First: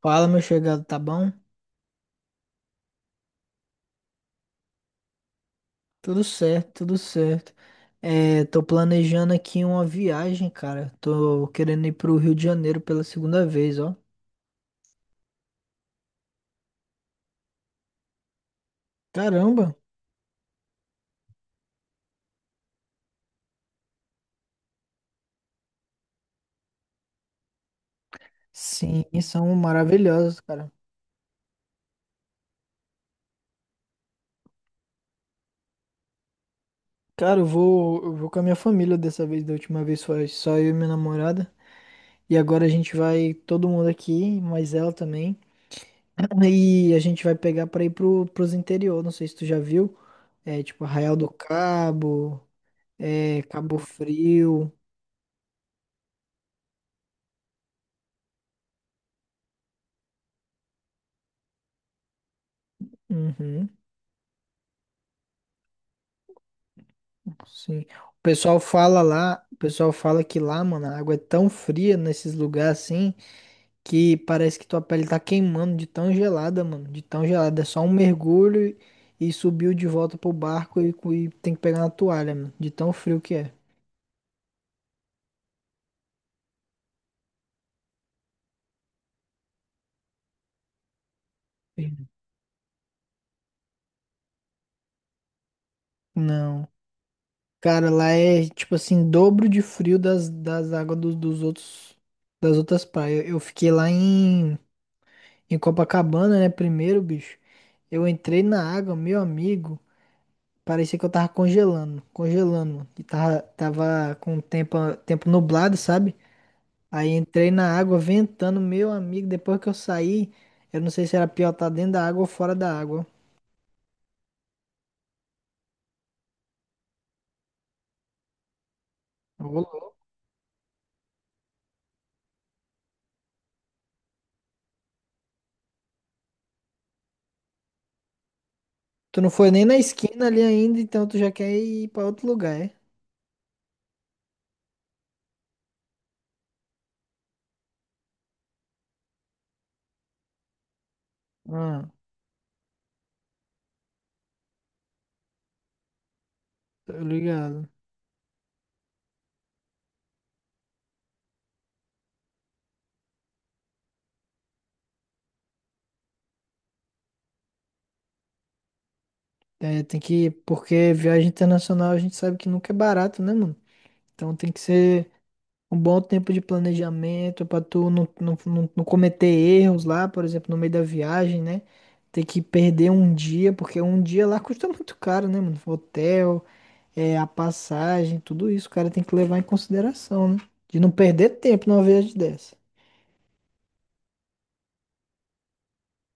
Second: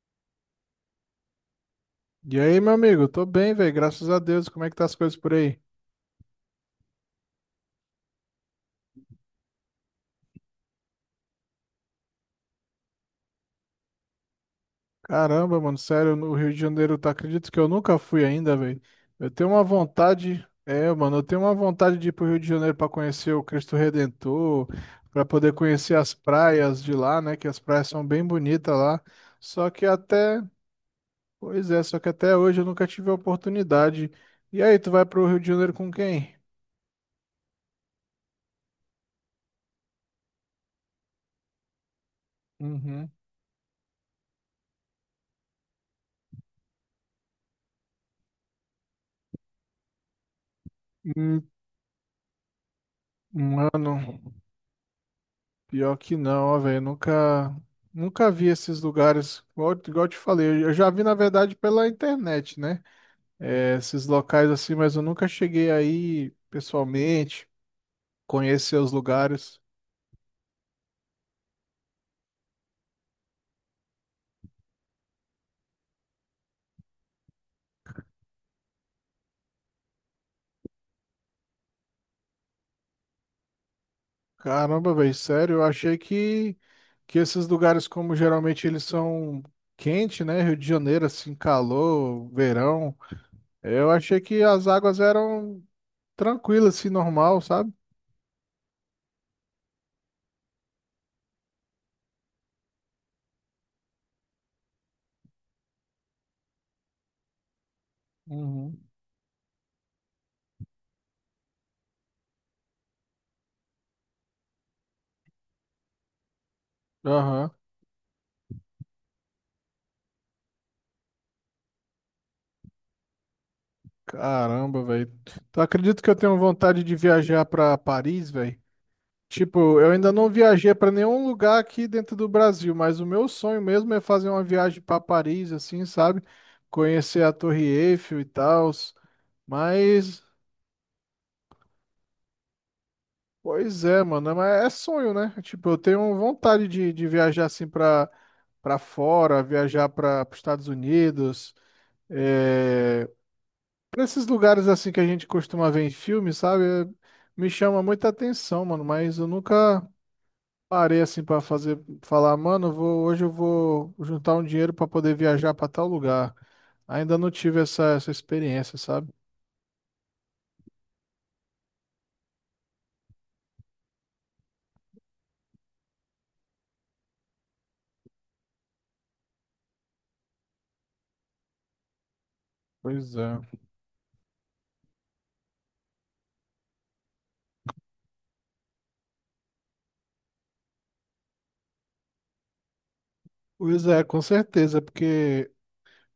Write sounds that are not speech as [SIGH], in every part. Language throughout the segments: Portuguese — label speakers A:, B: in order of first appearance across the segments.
A: Fala, meu chegado, tá bom?
B: E aí, meu amigo? Tô bem, velho, graças a Deus. Como é que tá as coisas por aí?
A: Tudo certo, tudo certo. É, tô planejando aqui uma viagem, cara. Tô querendo ir pro Rio de Janeiro pela segunda vez, ó.
B: Caramba, mano, sério, no Rio de Janeiro, tá? Acredito que eu nunca fui ainda, velho. Eu tenho uma
A: Caramba!
B: vontade, mano, eu tenho uma vontade de ir pro Rio de Janeiro pra conhecer o Cristo Redentor, pra poder conhecer as praias de lá, né? Que as praias são bem bonitas lá.
A: Sim, são
B: Só que
A: maravilhosos,
B: até,
A: cara.
B: pois é, só que até hoje eu nunca tive a oportunidade. E aí, tu vai pro Rio de Janeiro com quem?
A: Cara, eu vou com a minha família dessa vez, da última vez foi só eu e minha namorada. E agora a gente
B: Uhum.
A: vai, todo mundo aqui, mais ela também. E a gente vai pegar pra ir pros interior, não sei se tu já viu. É, tipo Arraial do
B: Hum.
A: Cabo, é, Cabo
B: Mano.
A: Frio.
B: Pior que não, ó, velho. Nunca, nunca vi esses lugares. Igual eu te falei, eu já vi, na verdade, pela internet, né?
A: Uhum,
B: É, esses locais assim, mas eu nunca cheguei aí pessoalmente,
A: sim. O pessoal
B: conhecer os
A: fala lá, o
B: lugares.
A: pessoal fala que lá, mano, a água é tão fria nesses lugares assim que parece que tua pele tá queimando de tão gelada, mano, de tão gelada. É só um mergulho e subiu de volta pro barco e tem que pegar na toalha, mano, de tão frio que é.
B: Caramba, velho, sério, eu achei que esses lugares, como geralmente eles são quente, né? Rio de Janeiro, assim, calor, verão. Eu achei que as águas eram
A: Não.
B: tranquilas, assim, normal, sabe?
A: Cara, lá é tipo assim, dobro de frio das águas dos outros, das outras praias. Eu fiquei lá em Copacabana, né, primeiro, bicho. Eu entrei na
B: Uhum.
A: água, meu amigo. Parecia que eu tava congelando, congelando, mano. E tava com o tempo nublado, sabe? Aí entrei
B: Aham.
A: na água ventando, meu amigo. Depois que eu saí, eu não sei se era pior estar dentro da água ou fora da água.
B: Caramba, velho. Tu acredita que eu tenho vontade de viajar pra Paris, velho?
A: Ô,
B: Tipo, eu
A: louco.
B: ainda não viajei pra nenhum lugar aqui dentro do Brasil, mas o meu sonho mesmo é fazer uma viagem pra Paris, assim, sabe? Conhecer a Torre Eiffel e tal.
A: Tu não foi nem na
B: Mas,
A: esquina ali ainda, então tu já quer ir pra outro lugar, é?
B: pois é, mano, mas é sonho, né? Tipo, eu tenho vontade de viajar assim pra fora, viajar para os Estados Unidos.
A: Ah,
B: eh, Nesses lugares assim que a gente costuma ver em filme, sabe?
A: tô
B: Me
A: ligado.
B: chama muita atenção, mano, mas eu nunca parei assim pra fazer falar, mano, eu vou, hoje eu vou juntar um dinheiro pra poder viajar pra tal lugar. Ainda não tive essa experiência, sabe?
A: É, tem que, porque viagem internacional a gente sabe que nunca é barato, né, mano? Então tem que ser. Um bom tempo de planejamento para tu não, não, não, não cometer erros lá, por exemplo, no meio da viagem, né? Ter que perder um
B: Pois é.
A: dia, porque um dia lá custa [LAUGHS] muito caro, né, mano? Hotel, é, a passagem, tudo isso, o cara tem que levar em consideração, né? De não perder tempo numa viagem dessa.
B: Pois é, com certeza, porque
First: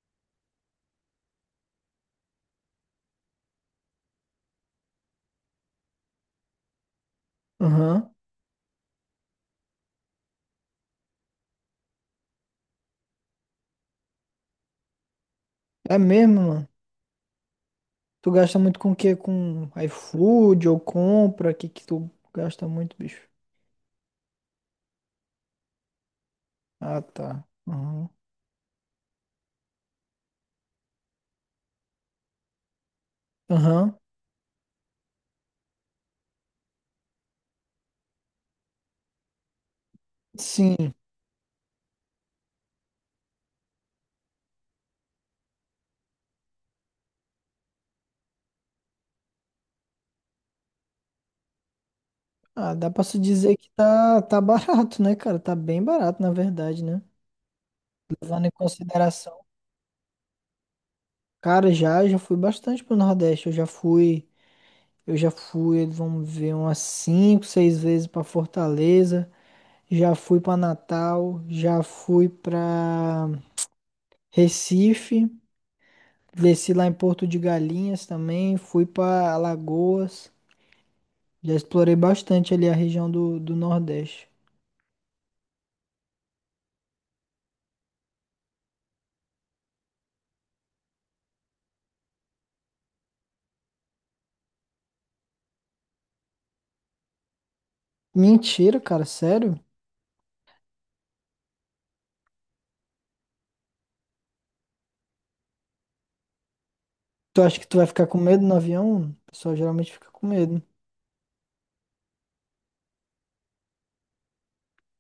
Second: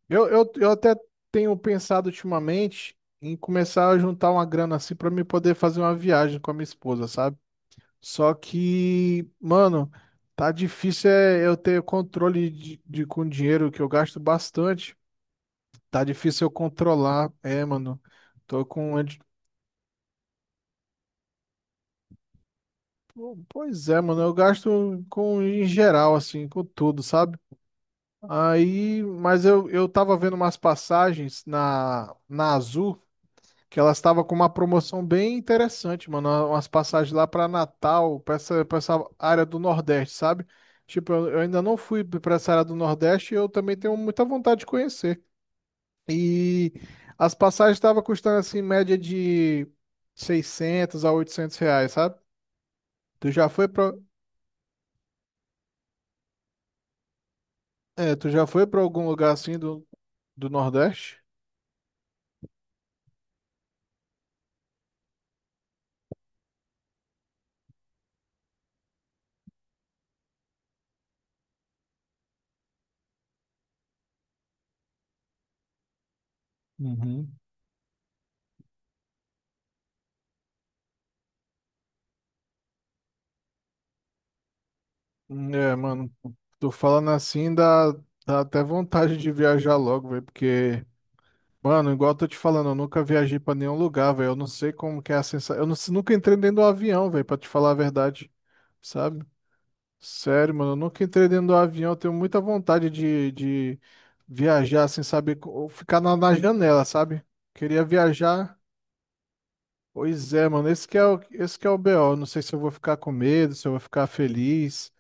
B: eu até tenho pensado ultimamente em começar a juntar uma grana assim pra me poder fazer uma viagem com a minha esposa, sabe?
A: Aham.
B: Só que, mano, tá difícil é eu ter controle com dinheiro que eu gasto bastante.
A: É
B: Tá
A: mesmo,
B: difícil eu
A: mano.
B: controlar. É, mano.
A: Tu gasta
B: Tô
A: muito com
B: com.
A: o quê?
B: anti-
A: Com iFood ou compra? O que que tu gasta muito, bicho?
B: Pô, pois é, mano. Eu gasto com em geral, assim, com
A: Ah,
B: tudo, sabe?
A: tá. Aham.
B: Aí, mas eu tava vendo umas passagens na Azul. Que elas
A: Aham.
B: estavam com uma promoção bem interessante, mano. Umas passagens lá pra Natal, pra essa área do Nordeste, sabe?
A: Sim.
B: Tipo, eu ainda não fui pra essa área do Nordeste e eu também tenho muita vontade de conhecer. E as passagens estavam custando assim, em média de 600 a 800 reais, sabe?
A: Ah, dá pra se
B: Tu já
A: dizer
B: foi
A: que
B: pra,
A: tá, tá barato, né, cara? Tá bem barato, na verdade, né?
B: tu
A: Levando
B: já
A: em
B: foi pra algum lugar
A: consideração.
B: assim do Nordeste?
A: Cara, já, já fui bastante pro Nordeste. Eu já fui, vamos ver, umas cinco, seis vezes pra Fortaleza. Já fui pra Natal, já fui pra Recife. Desci lá em Porto
B: Uhum.
A: de Galinhas também. Fui pra Alagoas. Já explorei bastante ali a região do Nordeste.
B: É, mano, tô falando assim, dá até vontade de viajar logo, velho, porque, mano, igual eu tô te falando, eu nunca viajei pra nenhum lugar, velho, eu não sei como que é a sensação, eu não- nunca entrei dentro do avião, velho, pra te falar a verdade,
A: Mentira, cara,
B: sabe?
A: sério?
B: Sério, mano, eu nunca entrei dentro do avião. Eu tenho muita vontade de viajar sem saber, ou ficar na janela, sabe?
A: Tu acha que tu
B: Queria
A: vai ficar com medo no
B: viajar.
A: avião? O pessoal geralmente fica com
B: Pois é,
A: medo.
B: mano, esse que é o BO. Não sei se eu vou ficar com medo, se eu vou ficar feliz,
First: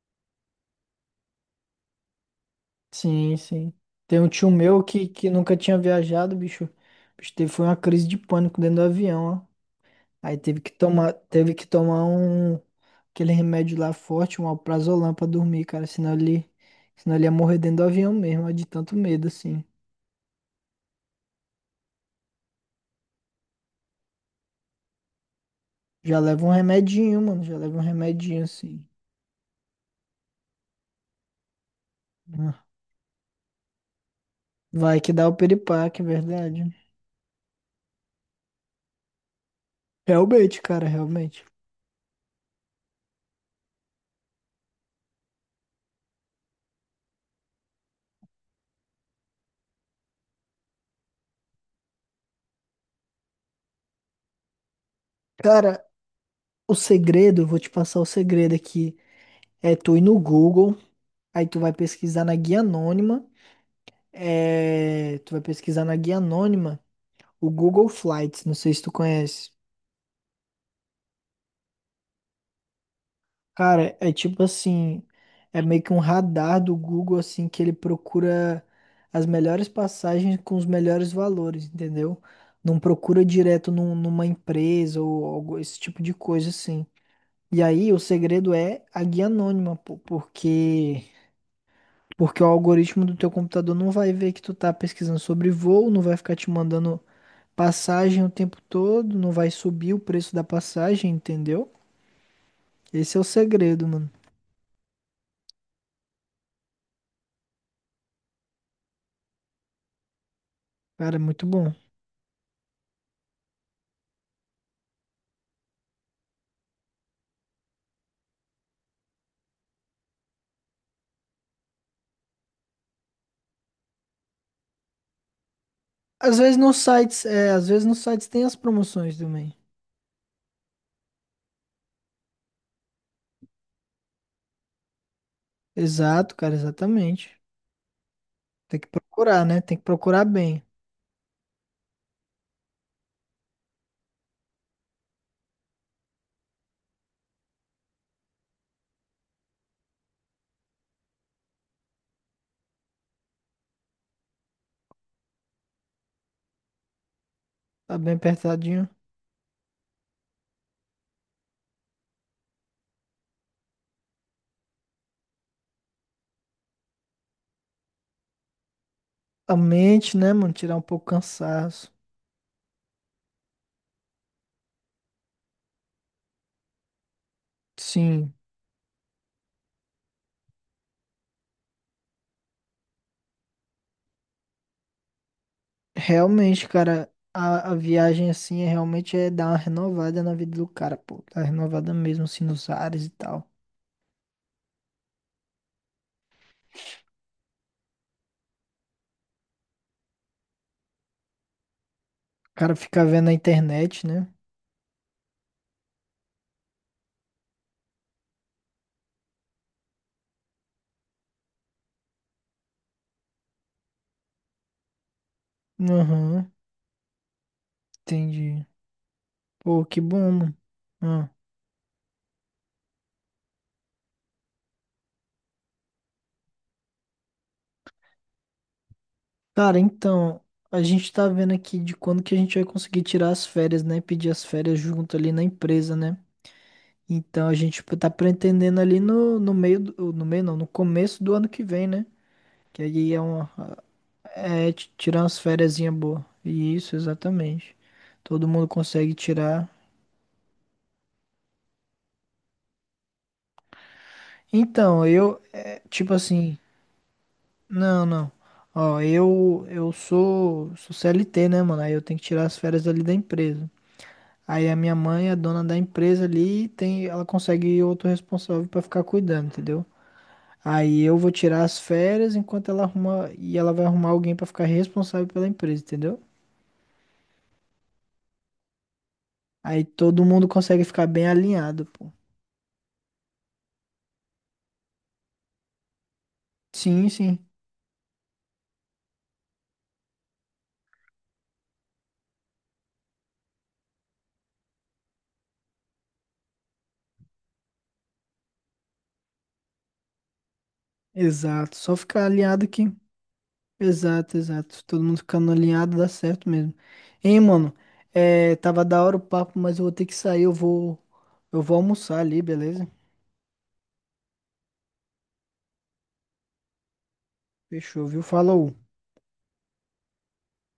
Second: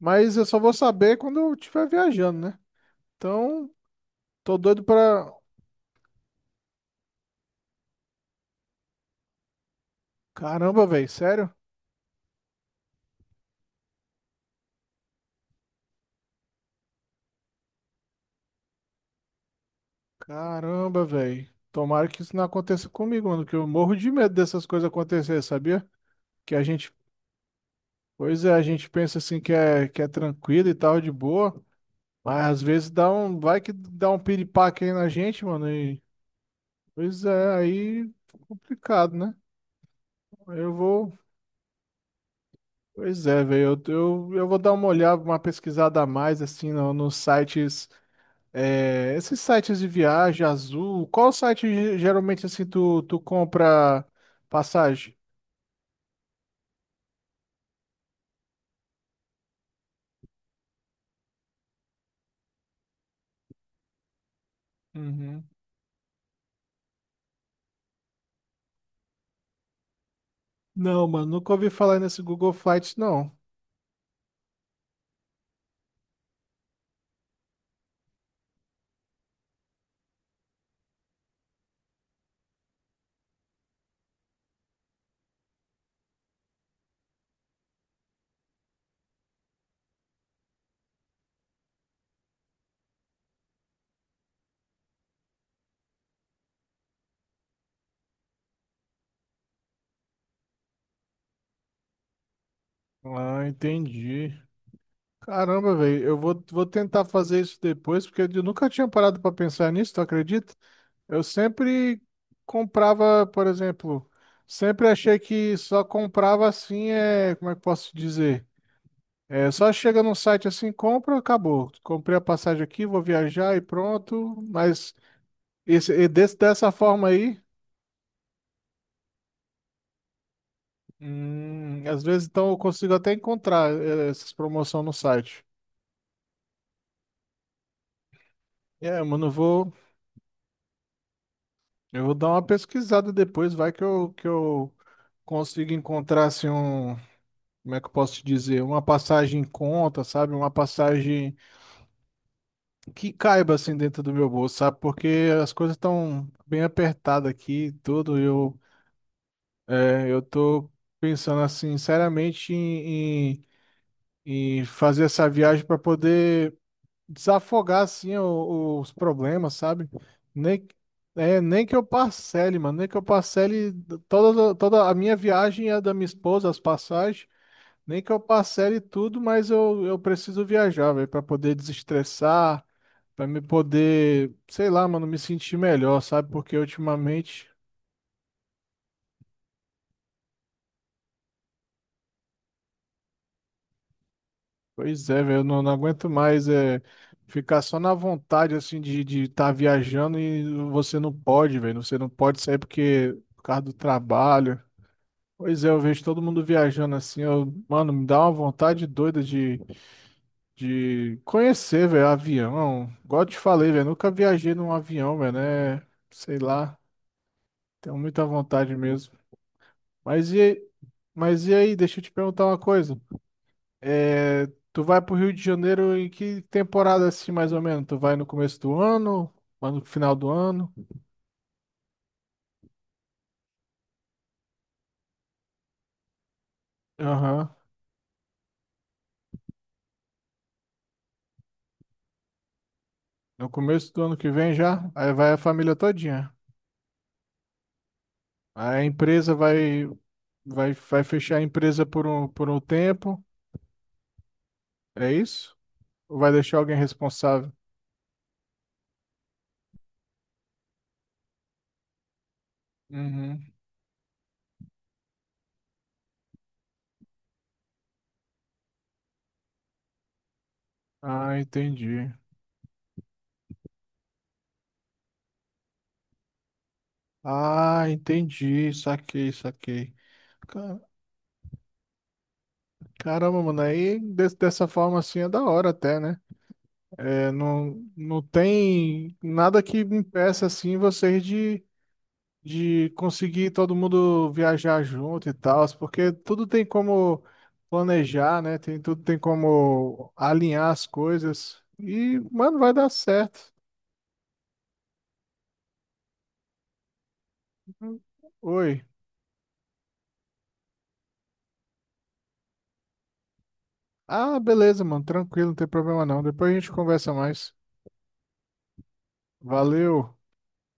B: mas eu só vou saber quando eu estiver viajando, né?
A: Sim,
B: Então,
A: sim. Tem um tio
B: tô
A: meu
B: doido
A: que
B: pra.
A: nunca tinha viajado, bicho. Bicho, teve, foi uma crise de pânico dentro do avião, ó. Aí teve que
B: Caramba, velho,
A: tomar, teve
B: sério?
A: que tomar um aquele remédio lá forte, um alprazolam pra dormir, cara. Senão ele ia morrer dentro do avião mesmo, ó, de tanto medo, assim.
B: Caramba, velho. Tomara que isso não aconteça comigo, mano, que eu morro de medo dessas coisas acontecer, sabia?
A: Já leva um
B: Que a gente
A: remedinho, mano. Já leva um remedinho,
B: pois é, a
A: assim.
B: gente pensa assim que que é tranquilo e tal, de boa, mas às
A: Ah,
B: vezes dá um, vai que dá um piripaque aí
A: vai
B: na
A: que dá o
B: gente, mano,
A: piripaque,
B: e
A: é verdade.
B: pois é, aí fica complicado, né? Eu vou,
A: Realmente.
B: pois é, velho, eu vou dar uma olhada, uma pesquisada a mais, assim, no, nos sites, é, esses sites de viagem, Azul, qual site geralmente, assim, tu compra passagem?
A: Cara, o segredo, eu vou te passar o segredo aqui. É tu ir no Google, aí tu vai pesquisar na guia anônima. É, tu vai
B: Uhum.
A: pesquisar na guia anônima o Google Flights, não sei se tu conhece.
B: Não, mano, nunca ouvi falar nesse Google Flights, não.
A: Cara, é tipo assim, é meio que um radar do Google assim que ele procura as melhores passagens com os melhores valores, entendeu? Não procura direto numa empresa ou esse tipo de coisa assim. E aí o segredo é a guia anônima, pô, porque o algoritmo do teu computador não vai ver que tu tá pesquisando sobre voo, não vai ficar te mandando passagem o tempo todo, não vai subir o preço da passagem, entendeu? Esse é o
B: Ah,
A: segredo, mano.
B: entendi. Caramba, velho, vou tentar fazer isso depois, porque eu nunca tinha parado pra pensar nisso, tu acredita?
A: Cara, é
B: Eu
A: muito bom.
B: sempre comprava, por exemplo, sempre achei que só comprava assim, é, como é que eu posso dizer? É, só chega num site assim, compra, acabou. Comprei a passagem aqui, vou viajar e pronto. Mas
A: Às vezes
B: dessa
A: nos
B: forma
A: sites,
B: aí,
A: é, às vezes nos sites tem as promoções também.
B: às vezes então eu consigo até encontrar essas promoções no site.
A: Exato, cara, exatamente. Tem que
B: É, mano, eu
A: procurar, né?
B: vou.
A: Tem que procurar bem.
B: Eu vou dar uma pesquisada depois, vai que eu consigo encontrar assim um, como é que eu posso te dizer, uma passagem em conta, sabe? Uma passagem que caiba assim dentro do meu bolso, sabe? Porque as coisas estão bem apertadas aqui, e
A: Tá bem
B: tudo. Eu
A: apertadinho.
B: eu tô pensando assim, seriamente em fazer essa viagem para poder desafogar assim os problemas,
A: A
B: sabe?
A: mente, né, mano?
B: Nem,
A: Tirar um pouco o
B: nem que eu
A: cansaço.
B: parcele, mano, nem que eu parcele toda, toda a minha viagem e a da minha esposa, as passagens, nem que eu
A: Sim.
B: parcele tudo, mas eu preciso viajar, velho, para poder desestressar, para me poder, sei lá, mano, me sentir melhor, sabe? Porque
A: Realmente, cara,
B: ultimamente
A: a viagem assim é realmente dar uma renovada na vida do cara, pô. Tá renovada mesmo, assim, nos ares e tal. O
B: pois é, velho, eu não, não aguento mais é, ficar só na vontade, assim, de estar viajando e você não pode, velho, você não pode sair
A: cara fica
B: porque,
A: vendo na
B: por causa do
A: internet, né?
B: trabalho. Pois é, eu vejo todo mundo viajando assim, eu, mano, me dá uma vontade doida de conhecer, velho, avião. Igual eu te falei, velho, nunca viajei num avião, velho, né? Sei
A: Aham,
B: lá, tenho muita
A: entendi.
B: vontade mesmo.
A: Pô, que bom,
B: Mas
A: mano.
B: e,
A: Ah.
B: mas e aí, deixa eu te perguntar uma coisa. É, tu vai pro Rio de Janeiro em que temporada assim, mais ou menos? Tu vai no começo do ano? Vai
A: Cara,
B: no final do
A: então,
B: ano?
A: a gente tá vendo aqui de quando que a gente vai conseguir tirar as férias, né? Pedir as férias junto ali na empresa, né? Então a
B: Aham.
A: gente tipo, tá pretendendo ali no meio não, no começo do ano que vem, né? Que aí é um.
B: No começo do ano que vem
A: É
B: já? Aí
A: tirar
B: vai a
A: umas
B: família
A: fériasinha boa.
B: todinha.
A: Isso, exatamente. Todo mundo
B: Aí a
A: consegue
B: empresa
A: tirar.
B: vai, vai fechar a empresa por um tempo.
A: Então,
B: É
A: eu.
B: isso?
A: É, tipo
B: Ou vai
A: assim.
B: deixar alguém responsável?
A: Não, não. Ó, eu. Eu sou. Sou CLT, né, mano? Aí eu tenho que tirar as férias ali da
B: Uhum.
A: empresa. Aí a minha mãe é dona da empresa ali. E tem, ela consegue outro responsável pra ficar cuidando, entendeu? Aí eu vou
B: Ah,
A: tirar as
B: entendi.
A: férias enquanto ela arruma. E ela vai arrumar alguém pra ficar responsável pela empresa, entendeu?
B: Ah, entendi. Saquei,
A: Aí
B: saquei.
A: todo mundo
B: Ca-
A: consegue ficar bem alinhado, pô.
B: Caramba, mano. Aí dessa forma assim é da hora até, né?
A: Sim,
B: É,
A: sim.
B: não, não tem nada que impeça assim vocês de conseguir todo mundo viajar junto e tal, porque tudo tem como planejar, né? Tem, tudo tem como alinhar as coisas.
A: Exato. Só
B: E,
A: ficar
B: mano,
A: alinhado
B: vai dar
A: aqui.
B: certo.
A: Exato, exato. Todo mundo ficando alinhado dá certo mesmo. Hein, mano? É,
B: Oi.
A: tava da hora o papo, mas eu vou ter que sair. Eu vou almoçar ali, beleza?
B: Ah, beleza, mano. Tranquilo, não tem problema não. Depois a gente conversa mais.
A: Fechou, viu? Falou.
B: Valeu.